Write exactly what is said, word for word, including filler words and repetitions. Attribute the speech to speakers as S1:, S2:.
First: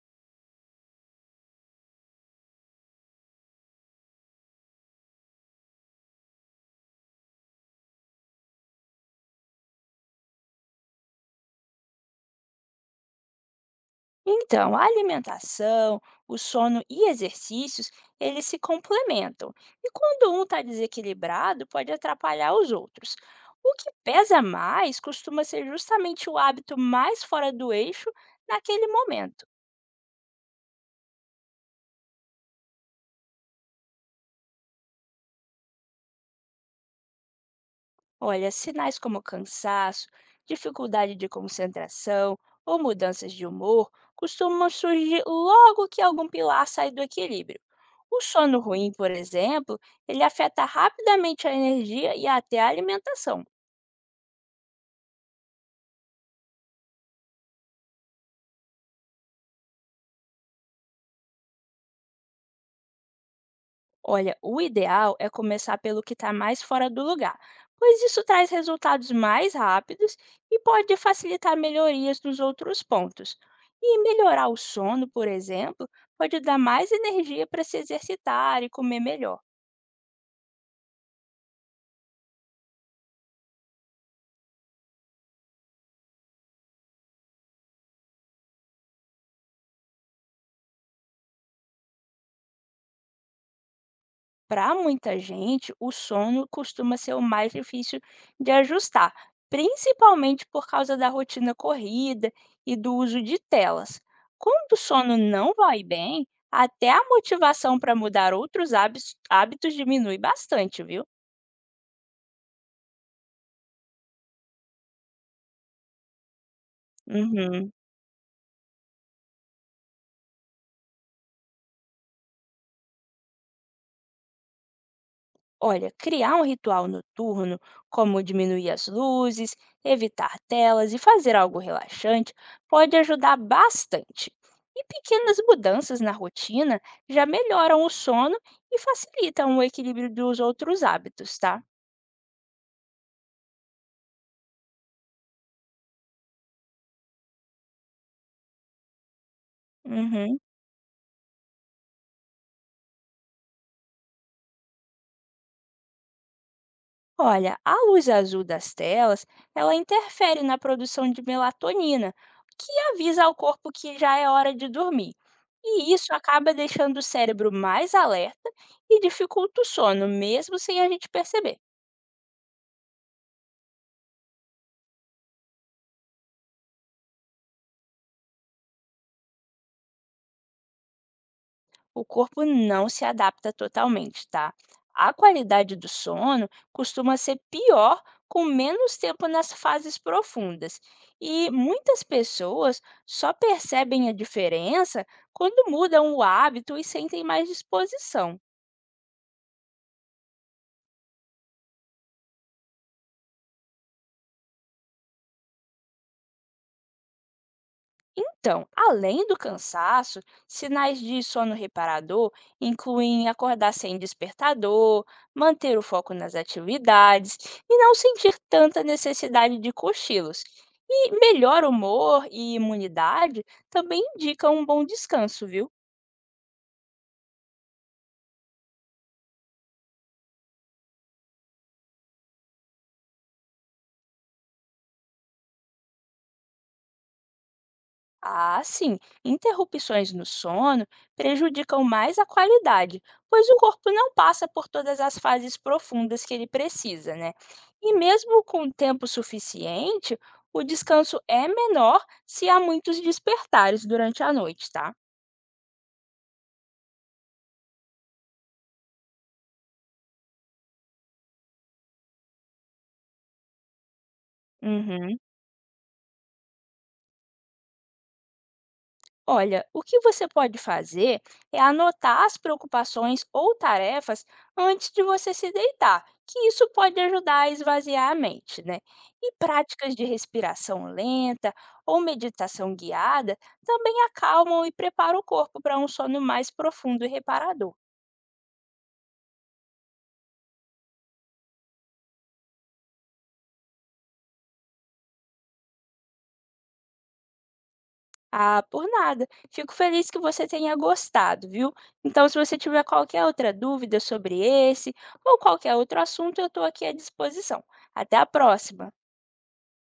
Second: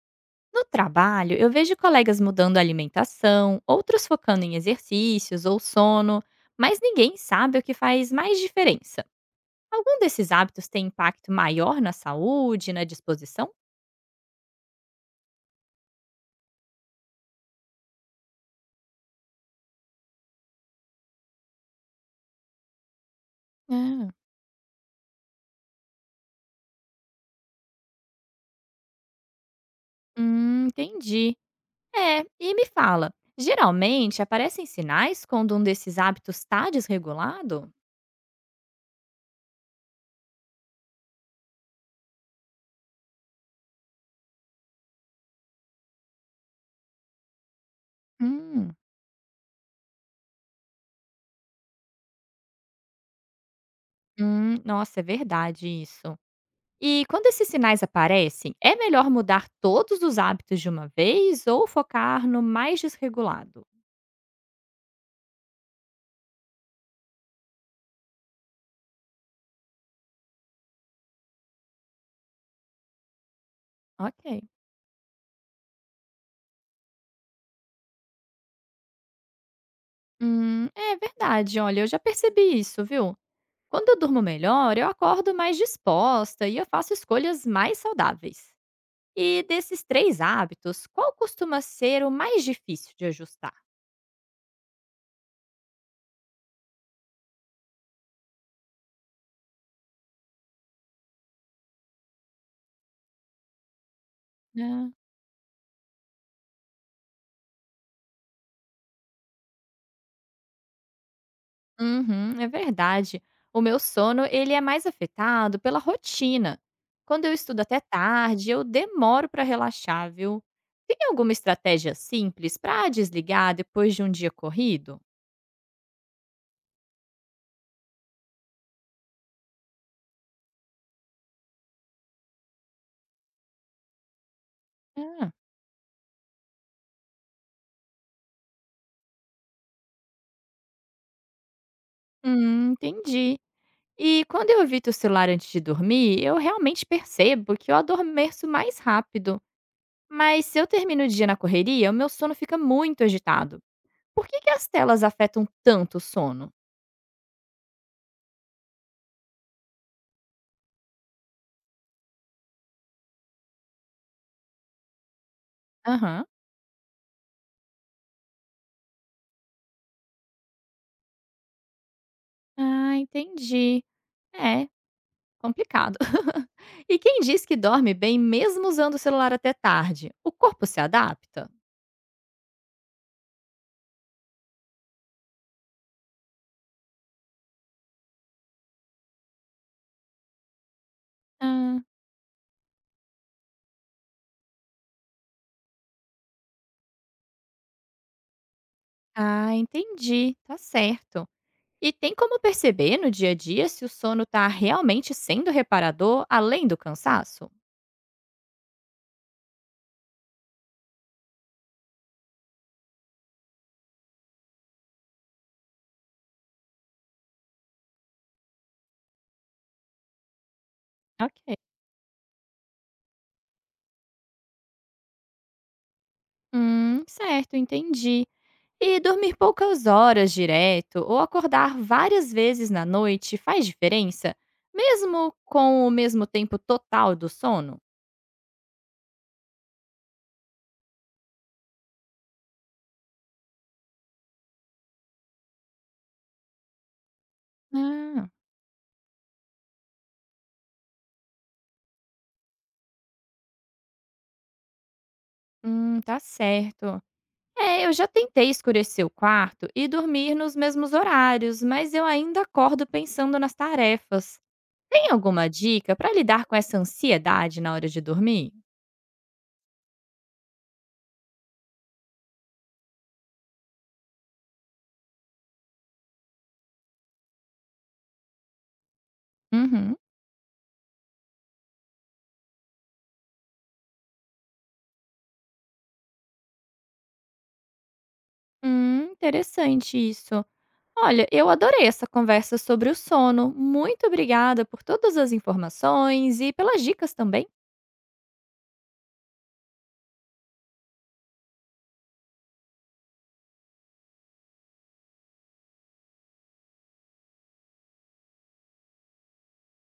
S1: No trabalho, eu vejo colegas mudando a alimentação, outros focando em exercícios ou sono, mas ninguém sabe o que faz mais diferença. Algum desses hábitos tem impacto maior na saúde, na disposição?
S2: Então, a alimentação, o sono e exercícios, eles se complementam. E quando um está desequilibrado, pode atrapalhar os outros. O que
S1: Ah,
S2: pesa mais costuma ser justamente o hábito mais fora do eixo naquele momento.
S1: hum, entendi. É, e me fala, geralmente aparecem sinais quando um desses hábitos está desregulado?
S2: Olha, sinais como cansaço, dificuldade de concentração ou mudanças de humor costumam surgir logo que algum pilar sai do equilíbrio. O sono
S1: hum,
S2: ruim, por exemplo, ele afeta rapidamente a energia e até a alimentação.
S1: Hum, nossa, é verdade isso. E quando esses sinais aparecem, é melhor mudar todos os hábitos de uma vez ou focar no mais desregulado?
S2: Olha, o ideal é começar pelo que está mais fora do lugar, pois isso traz resultados mais rápidos e pode facilitar melhorias nos outros pontos. E melhorar
S1: Ok.
S2: o sono, por exemplo, pode dar mais energia para se exercitar e comer melhor.
S1: Hum, é verdade, olha, eu já percebi isso, viu? Quando eu durmo melhor, eu acordo mais disposta e eu faço escolhas mais saudáveis. E desses três hábitos, qual costuma ser o mais difícil de ajustar?
S2: Para muita gente, o sono costuma ser o mais difícil de ajustar, principalmente por causa da rotina corrida e do uso de telas. Quando o sono não vai bem, até a motivação para mudar outros hábis- hábitos diminui bastante, viu?
S1: Uhum, é verdade. O meu sono, ele é mais afetado pela rotina. Quando eu estudo
S2: Uhum.
S1: até tarde, eu demoro para relaxar, viu? Tem alguma estratégia simples para desligar depois de um dia corrido?
S2: Olha, criar um ritual noturno, como diminuir as luzes, evitar telas e fazer algo relaxante, pode ajudar bastante. E
S1: Ah,
S2: pequenas mudanças na rotina já melhoram o sono e facilitam o equilíbrio dos outros hábitos, tá?
S1: hum, entendi. E quando eu evito o celular antes de dormir, eu realmente percebo que eu adormeço mais rápido.
S2: Uhum.
S1: Mas se eu termino o dia na correria, o meu sono fica muito agitado. Por que, que as telas afetam tanto o sono?
S2: Olha, a luz azul das telas, ela interfere na produção de melatonina, que avisa ao corpo que já é hora de dormir. E isso
S1: Aham.
S2: acaba deixando o cérebro mais alerta e dificulta o sono, mesmo sem a gente perceber.
S1: Ah, entendi. É, complicado. E quem diz que dorme bem mesmo usando o celular até tarde, o corpo se adapta?
S2: O corpo não se adapta totalmente, tá? A qualidade do sono costuma ser pior com menos tempo nas fases profundas. E
S1: Ah,
S2: muitas pessoas só percebem a diferença quando mudam o hábito e sentem mais disposição.
S1: ah, entendi, tá certo. E tem como perceber no dia a dia se o sono tá realmente sendo reparador além do cansaço?
S2: Então, além do cansaço, sinais de sono reparador incluem acordar sem despertador, manter o foco nas atividades e não sentir tanta necessidade de cochilos. E
S1: Ok.
S2: melhor humor e imunidade também indicam um bom descanso, viu?
S1: Hum, certo, entendi. E dormir poucas horas direto ou acordar várias vezes na noite faz diferença, mesmo com o mesmo tempo total do sono?
S2: Ah, sim. Interrupções no sono prejudicam mais a qualidade, pois o corpo não passa por todas as fases profundas que ele precisa, né? E
S1: Ah.
S2: mesmo com tempo suficiente, o descanso é menor se há muitos despertares durante a noite, tá?
S1: Hum, tá certo. É, eu já tentei escurecer o quarto e dormir nos mesmos horários, mas eu ainda acordo pensando nas tarefas. Tem
S2: Uhum.
S1: alguma dica para lidar com essa ansiedade na hora de dormir?
S2: Olha, o que você pode fazer é anotar as preocupações ou tarefas antes de você se deitar, que isso pode ajudar a esvaziar a mente, né? E práticas
S1: Uhum.
S2: de respiração lenta ou meditação guiada também acalmam e preparam o corpo para um sono mais profundo e reparador.
S1: Hum, interessante isso. Olha, eu adorei essa conversa sobre o sono. Muito obrigada por todas as informações e pelas dicas também.
S2: Ah, por nada. Fico feliz que você tenha gostado, viu? Então, se você tiver qualquer outra dúvida sobre esse ou qualquer outro assunto, eu estou aqui à disposição. Até a próxima!